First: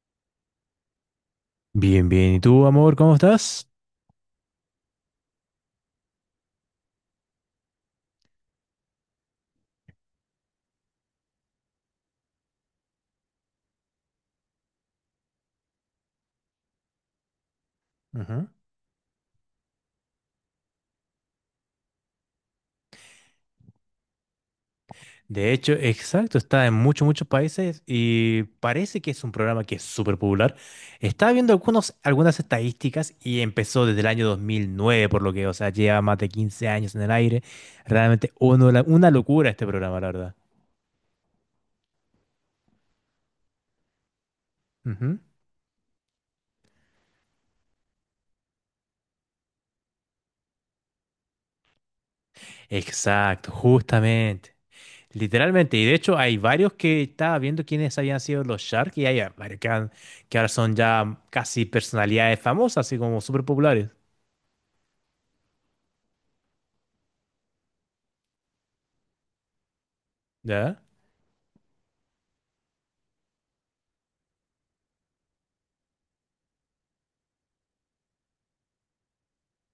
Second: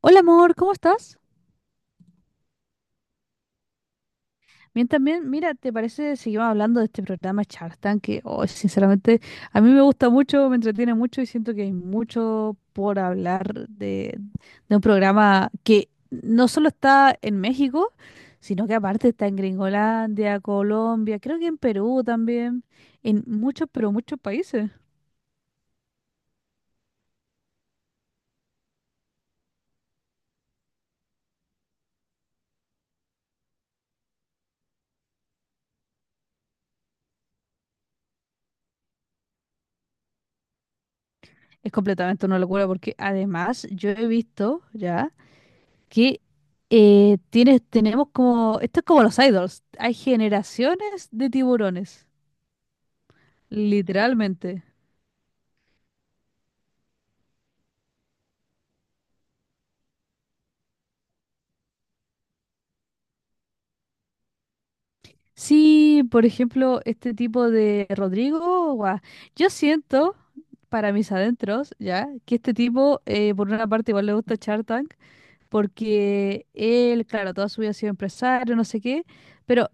Hola amor, ¿cómo estás? Bien, bien. ¿Y tú, amor, cómo estás? Bien, también, mira, ¿te parece seguimos hablando de este programa Shark Tank? Que, oh, sinceramente, a mí me gusta mucho, me entretiene mucho y siento que hay mucho por hablar de un programa que no solo está en México, Ujú. sino que aparte está en Gringolandia, Colombia, creo que en Perú también, en muchos, pero muchos países. De hecho, exacto, está en muchos, muchos países y parece que es un programa que es súper popular. Estaba viendo algunas estadísticas y empezó desde el año 2009, por lo que, o sea, lleva más de 15 años en el aire. Realmente una locura este programa, la verdad. Es completamente una locura porque además yo he visto, ¿ya? Ujú. Que tenemos como, esto es como los idols, hay generaciones de tiburones, Exacto, justamente. literalmente. Literalmente, y de hecho hay varios que estaba viendo quiénes habían sido los Shark y hay varios que ahora son ya casi personalidades famosas, así como súper populares. Sí, por ejemplo, este tipo de Rodrigo, guau, yo siento, ¿Ya? para mis adentros, ya, que este tipo, por una parte, igual le gusta Shark Tank, porque él, claro, toda su vida ha sido empresario, no sé qué, pero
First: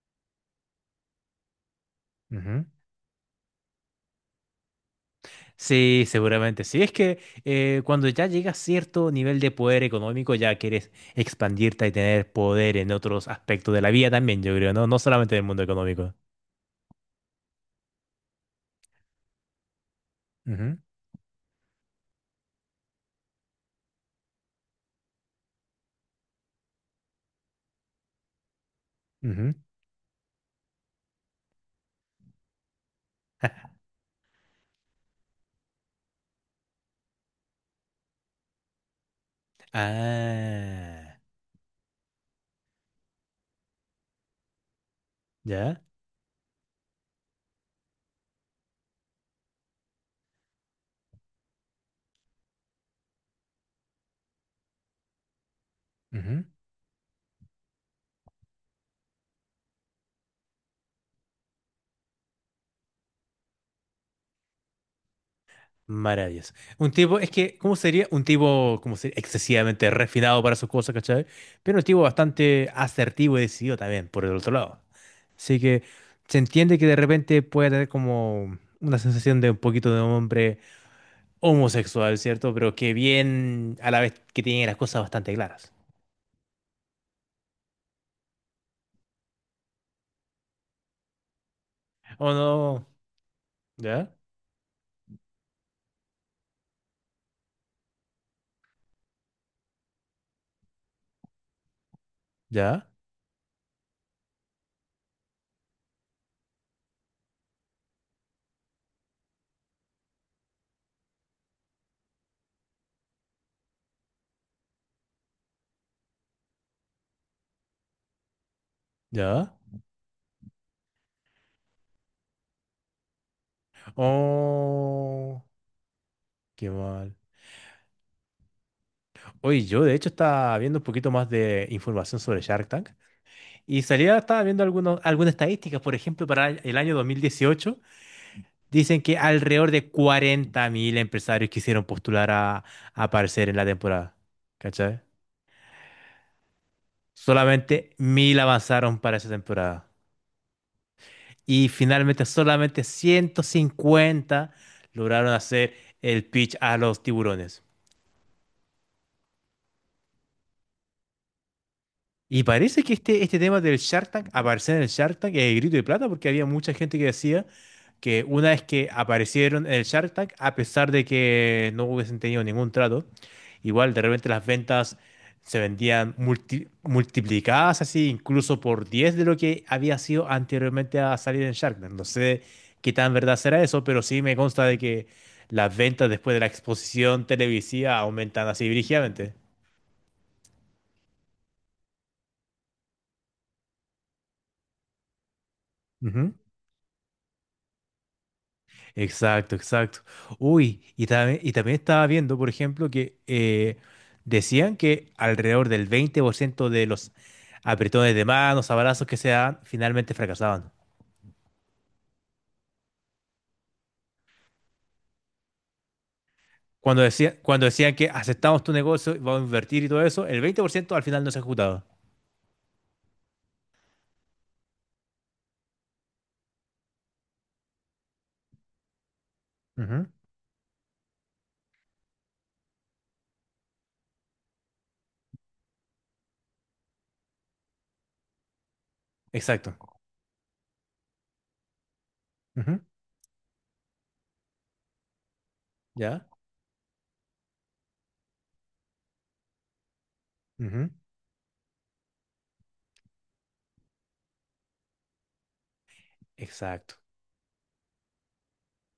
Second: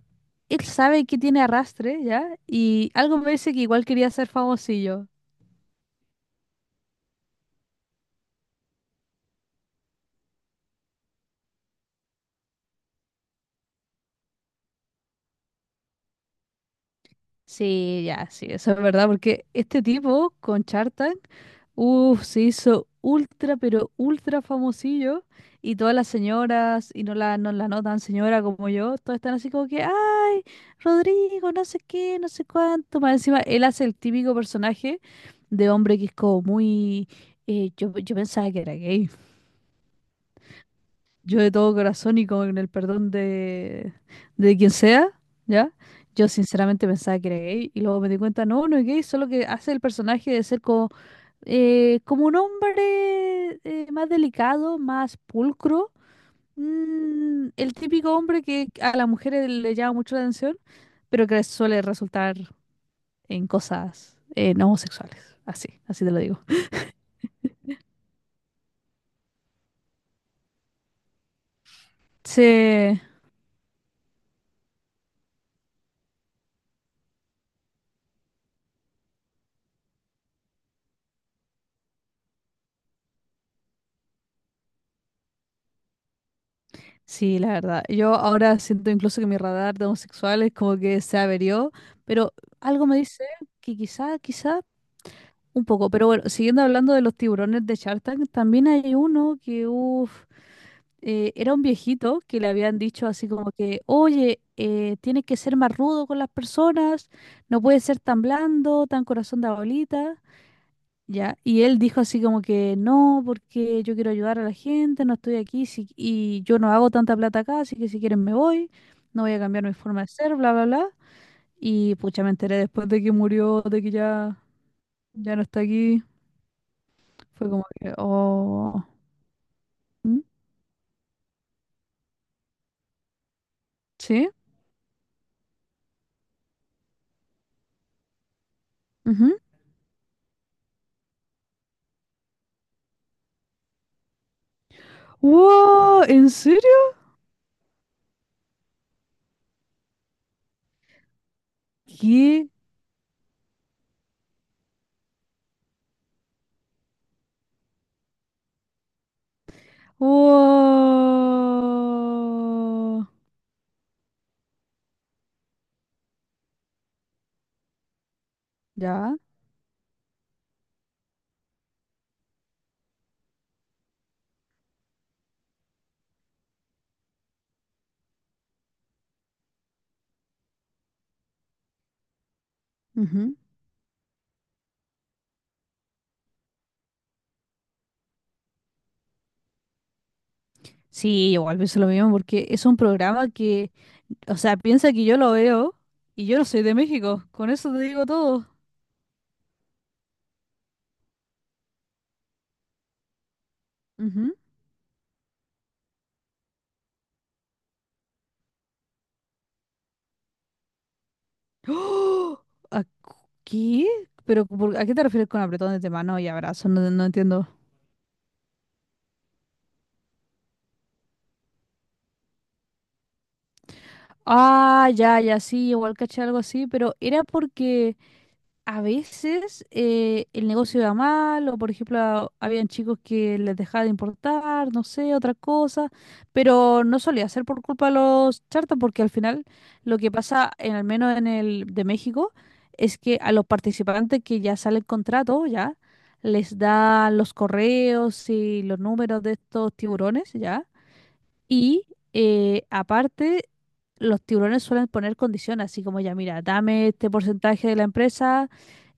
él sabe que tiene arrastre, ya, y algo me dice que igual quería ser famosillo. Sí, seguramente. Sí, es que cuando ya llegas a cierto nivel de poder económico, ya quieres expandirte y tener poder en otros aspectos de la vida también, yo creo, ¿no? No solamente del mundo económico. Sí, ya, sí, eso es verdad, porque este tipo con Ujú, Shark Tank, uff, se hizo ultra, pero ultra famosillo, y todas las señoras, y no la notan señora como yo, todas están así ujú. como que, ay, Rodrigo, no sé qué, no sé cuánto, más encima, él hace el típico personaje de hombre que es como muy, yo pensaba que era gay, Ah, yo de todo corazón y con el perdón de quien sea, ¿ya? ya. Yo sinceramente pensaba que era gay y luego me di cuenta, no, no es gay, solo que hace el personaje de ser como, como un hombre más delicado, más pulcro, Ujú. El típico hombre que a las mujeres le llama mucho la atención, pero que suele resultar en cosas no homosexuales, así, así te lo digo. Maravilloso. Un tipo, es que, ¿cómo sería? Un tipo, ¿como sería? Excesivamente refinado para sus cosas, ¿cachai? Pero un tipo bastante Sí, asertivo y decidido también, por el otro lado. Así que se entiende que de repente puede tener como una sensación de un poquito de hombre homosexual, ¿cierto? Pero que bien, a la vez que tiene las cosas bastante claras. Sí, la verdad. Yo ahora siento incluso que mi radar de homosexuales como que se averió, Oh, pero no. algo me dice que ¿Ya? quizá, quizá un poco. Pero bueno, siguiendo hablando de los tiburones de Shark Tank, también hay uno que, uff, era un viejito que le habían ¿Ya? dicho así como que, oye, tienes que ser más rudo con las personas, no puedes ser tan blando, tan corazón de abuelita. Ya, y él dijo así como que no, porque yo quiero ayudar a la gente, no estoy aquí y yo no hago tanta plata acá, así que si quieren me voy, no voy a ¿Ya? cambiar mi forma de ser, bla, bla, bla. Y pucha, me enteré después de que murió, de que ya, ya Oh, no está aquí. qué mal. Fue como que, oh, Oye, yo de hecho ¿Mm? estaba viendo un poquito más de información sobre Shark Tank y salía, ¿Sí? estaba viendo algunas estadísticas, por ejemplo, para el año 2018, dicen que Ujú. alrededor de 40.000 empresarios quisieron postular a aparecer en la temporada. ¿Cachai? ¡Wow! ¿En serio? Solamente mil avanzaron para esa temporada. Y finalmente ¿Qué? solamente 150 lograron hacer el pitch a los tiburones. Y parece que ¡Wow! este tema del Shark Tank, aparecer en el Shark Tank, es el grito de plata, porque había mucha gente que decía que una vez que Ya. aparecieron en el Shark Tank, a pesar de que no hubiesen tenido ningún trato, igual de repente las ventas se vendían multiplicadas así, incluso por 10 de lo que había sido anteriormente a salir en Shark Tank. No sé qué tan Ujú. verdad será eso, pero sí me consta de que las ventas después de la exposición televisiva aumentan así brígidamente. Sí, igual pienso lo mismo porque es un programa que o sea, piensa que yo lo veo y yo no soy de México. Con eso te digo todo. Exacto, exacto. Uy, y también estaba viendo, por ejemplo, que Ujú. decían que alrededor del 20% de los apretones de manos, abrazos que se dan, finalmente fracasaban. ¡Oh! ¿A qué? ¿Pero a qué te refieres con apretones de mano y abrazos? No, Cuando no decía, entiendo. cuando decían que aceptamos tu negocio, vamos a invertir y todo eso, el 20% al final no se ejecutaba. Ah, ya, ya, sí, igual caché algo así, pero era porque a veces Ujú. El negocio iba mal, o por ejemplo, habían chicos que les dejaba de importar, no sé, otra cosa, pero no solía ser por culpa de los charters, porque al final Exacto. lo que pasa, al menos en el de México, Ujú. es que a los participantes que ya sale el contrato, ya, ¿Ya? les dan los correos y los números de estos tiburones, ya, Ujú. y aparte, los tiburones suelen poner condiciones, así como ya, mira, dame Exacto. este porcentaje de la empresa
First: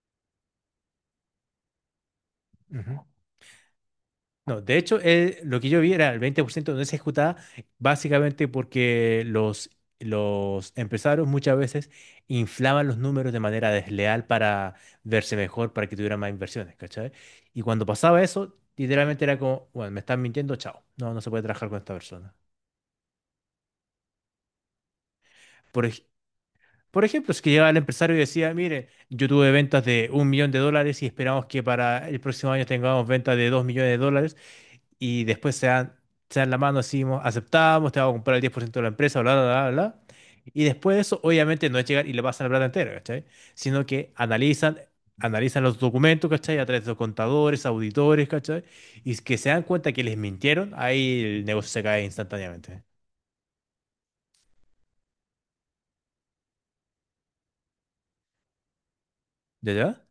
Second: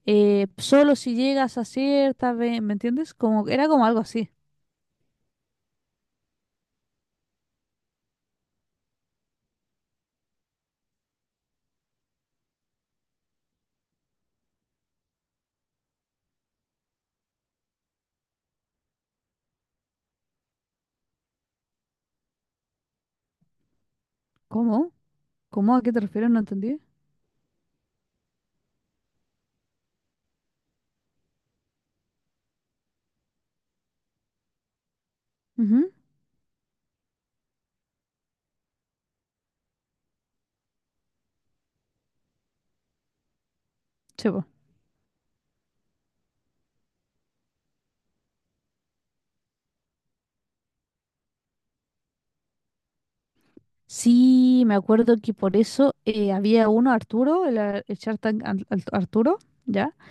solo si llegas a cierta, ¿me Ujú. entiendes? Como, era como algo así. No, de hecho, lo que yo vi era el 20% no se ejecutaba básicamente porque los empresarios muchas veces inflaban los números de manera desleal para verse mejor, para que tuvieran más inversiones, ¿cachai? Y cuando pasaba eso, literalmente era como, bueno, me están mintiendo, chao, no, no se puede trabajar con esta persona. ¿Cómo? ¿Cómo? ¿A Por, qué te ej- refieres? No entendí. por ejemplo, es que llegaba el empresario y decía, mire, yo tuve ventas de 1 millón de dólares y esperamos que para el próximo año tengamos ventas de 2 millones de dólares, y después se Ujú, dan, se dan la mano, así, aceptamos, te vamos a comprar el 10% de la empresa, bla, bla, bla, bla. Y después de eso, obviamente, no es llegar y le pasan la plata entera, ¿cachai? Sino que sí, po. analizan, analizan los documentos, ¿cachai? A través de los contadores, auditores, ¿cachai? Y es que se dan cuenta que les mintieron, ahí el negocio se cae instantáneamente. Sí, me acuerdo que por eso había uno, Arturo, el Shark Tank Arturo, ¿Ya, ¿ya? ya?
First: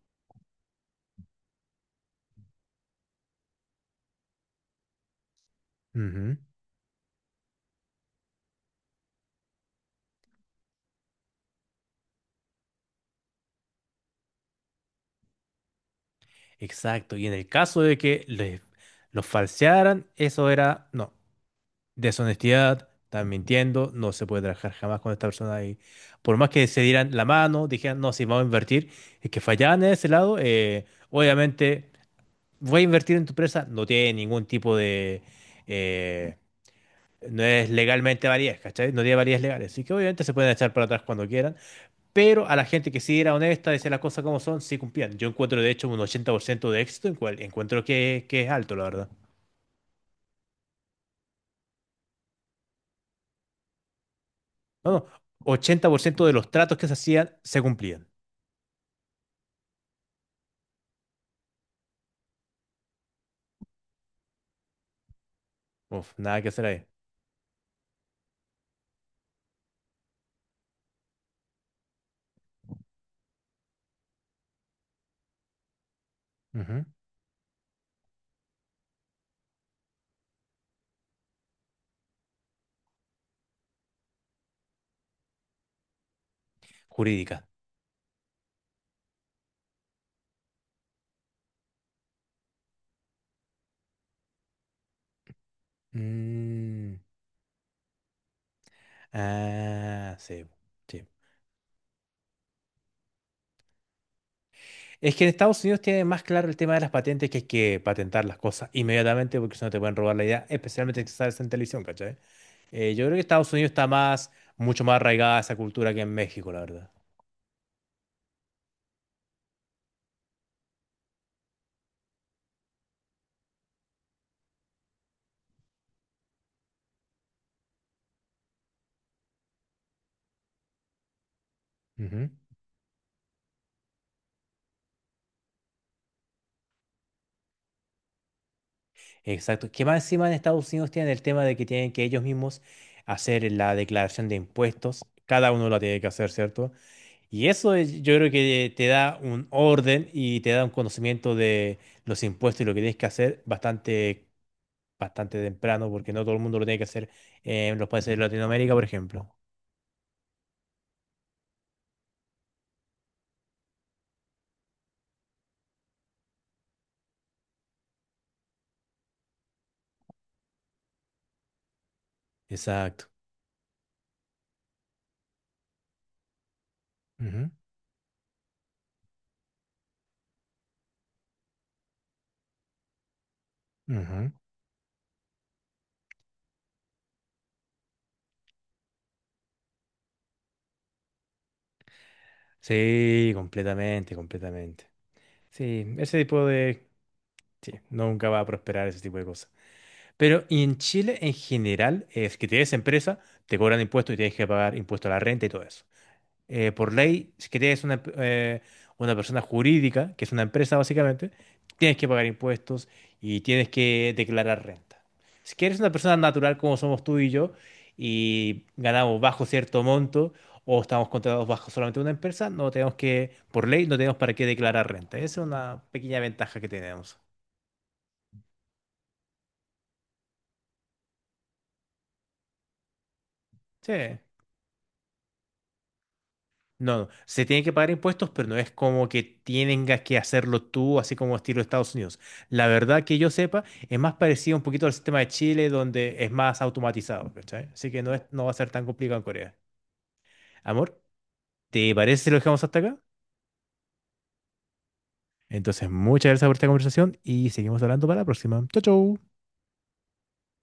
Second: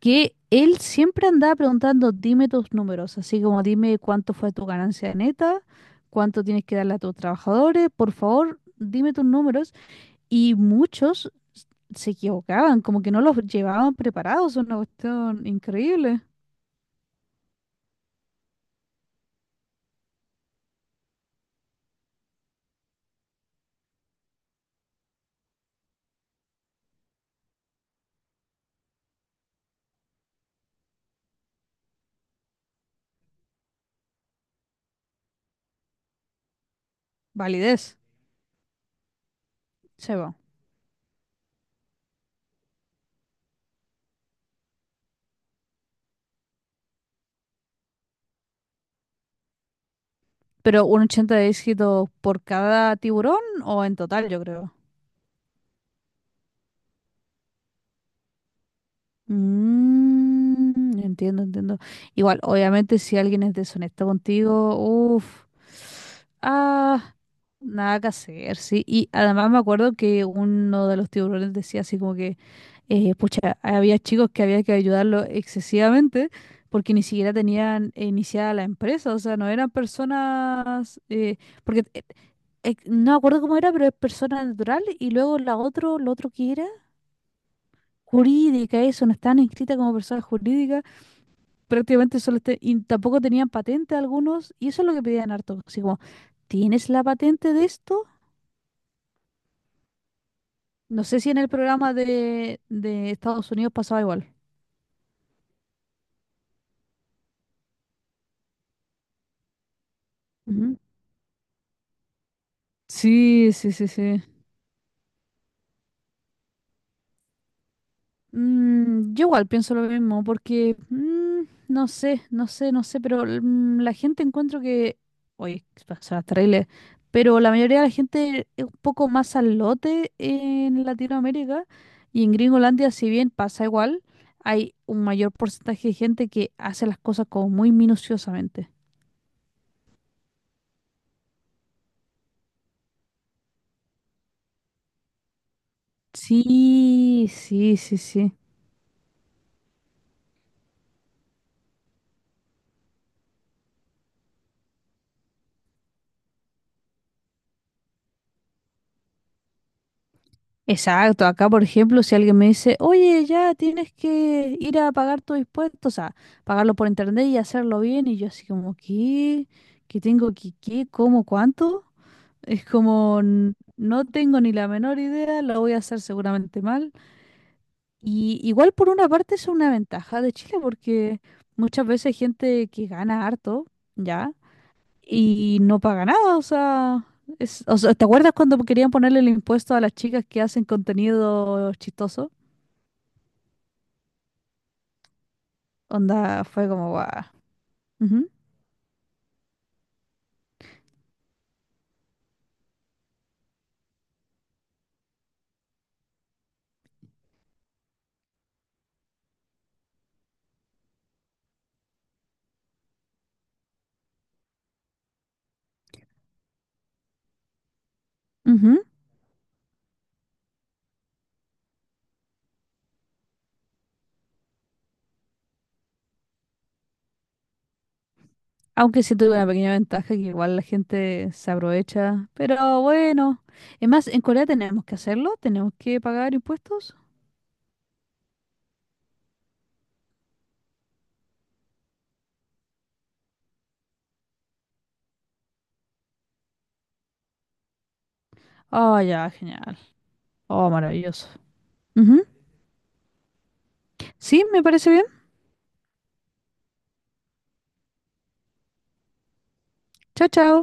Que él siempre andaba preguntando, dime tus números, así como dime cuánto fue tu ganancia neta, Ujú. cuánto tienes que darle a tus trabajadores, por favor, dime tus números. Y muchos se equivocaban, como que no los llevaban preparados, es una cuestión increíble. Exacto. Y en el caso de que los falsearan, eso era, no. Deshonestidad, están mintiendo, no se puede trabajar jamás con esta persona ahí. Por más que se dieran la mano, dijeran, no, si vamos a invertir, es que fallaban en ese lado, obviamente, voy a invertir en tu empresa, no tiene ningún tipo de. eh, no es Validez, legalmente validez, ¿cachai? No tiene validez legales, así que se obviamente se va. pueden echar para atrás cuando quieran, pero a la gente que sí era honesta, decía las cosas como son, sí cumplían. Yo encuentro, de hecho, un 80% de éxito, en cual encuentro que es alto, la verdad. Pero un 80 de éxito por cada tiburón o en total, yo creo. No, no, 80% de los tratos que se hacían se cumplían. Entiendo, entiendo. Igual, obviamente, si alguien es deshonesto contigo, uff, Uf, nada que hacer ahí. ah, nada que hacer, sí. Y además me acuerdo que uno de los tiburones decía así como que pucha, había chicos que había que ayudarlo excesivamente Ujú. porque ni siquiera tenían iniciada la empresa, o sea, no eran personas, porque no me acuerdo cómo era, pero es persona natural y luego lo otro que era Jurídica. jurídica, eso, no estaban inscritas como personas jurídicas, prácticamente solo y tampoco tenían patente algunos, y eso es lo que pedían harto, así como, ¿tienes Mm. la patente de esto? Ah, sí. No Sí. sé si en el programa de Estados Unidos pasaba igual. Es que en Estados Unidos tiene más claro el tema de las patentes que hay que patentar las cosas inmediatamente porque si no te pueden robar la idea, Ujú. especialmente si sales en televisión, ¿cachai? Yo creo que Estados Sí, Unidos sí, está sí, sí. Mucho más arraigada esa cultura que en México, la verdad. Yo igual pienso lo mismo, porque no sé, no sé, no sé, pero la gente encuentro que, oye, suena terrible, pero la mayoría de la gente es un poco más al lote en Latinoamérica y Ujú. en Gringolandia, si bien pasa igual, hay un mayor porcentaje de gente que hace las cosas como muy minuciosamente. Exacto. Que más encima en Estados Unidos tienen el tema de que tienen que ellos mismos hacer la declaración de impuestos. Cada uno la tiene que hacer, ¿cierto? Sí, Y eso sí, sí, yo creo sí. que te da un orden y te da un conocimiento de los impuestos y lo que tienes que hacer bastante, bastante temprano, porque no todo el mundo lo tiene que hacer en los países de Latinoamérica, por ejemplo. Exacto, acá por ejemplo, si alguien me dice, oye, ya tienes que ir a pagar tu impuesto, o sea, pagarlo por internet y hacerlo bien, y yo así como, ¿qué? ¿Qué tengo que, qué, cómo, cuánto? Es Exacto. como, no tengo ni la menor idea, lo voy a hacer seguramente mal. Ujú, Y igual por una parte es una ventaja de Chile, porque muchas veces gente que gana harto, ujú. ¿ya? Y no paga nada, o sea, o sea, ¿te acuerdas cuando querían ponerle el impuesto a las chicas que hacen contenido chistoso? Sí, completamente, completamente. Sí, ese Onda, tipo fue de. como, guau. Nunca Ujú, va a prosperar ese tipo de cosas. Pero y en Chile en general es que tienes empresa, te cobran impuestos y tienes que pagar impuestos a la renta y todo eso. Por ley, si quieres una persona jurídica, que es una empresa básicamente, tienes que pagar impuestos y tienes que declarar renta. Si quieres una persona natural como somos tú y yo y ujú. ganamos bajo cierto monto o estamos contratados bajo solamente una empresa, no tenemos que, por ley, no tenemos para qué declarar renta. Esa es una pequeña ventaja que tenemos. Aunque sí tuve una pequeña ventaja que igual la gente se aprovecha, pero bueno. Es Sí. más, en Corea tenemos que hacerlo, tenemos que pagar impuestos. No, no, se tiene que pagar impuestos, pero no es como que tengas que hacerlo tú, así como estilo Estados Unidos. La verdad que yo sepa, es más parecido un poquito al sistema de Chile, donde es más automatizado, ¿cachai? Así que no va a ser tan Oh, complicado en ya, Corea. genial. Oh, Amor, maravilloso. ¿te parece Ujú. si lo dejamos hasta acá? Sí, me parece bien. Entonces, muchas gracias por esta conversación y seguimos hablando para la próxima. Chau, chau. Chao, chao.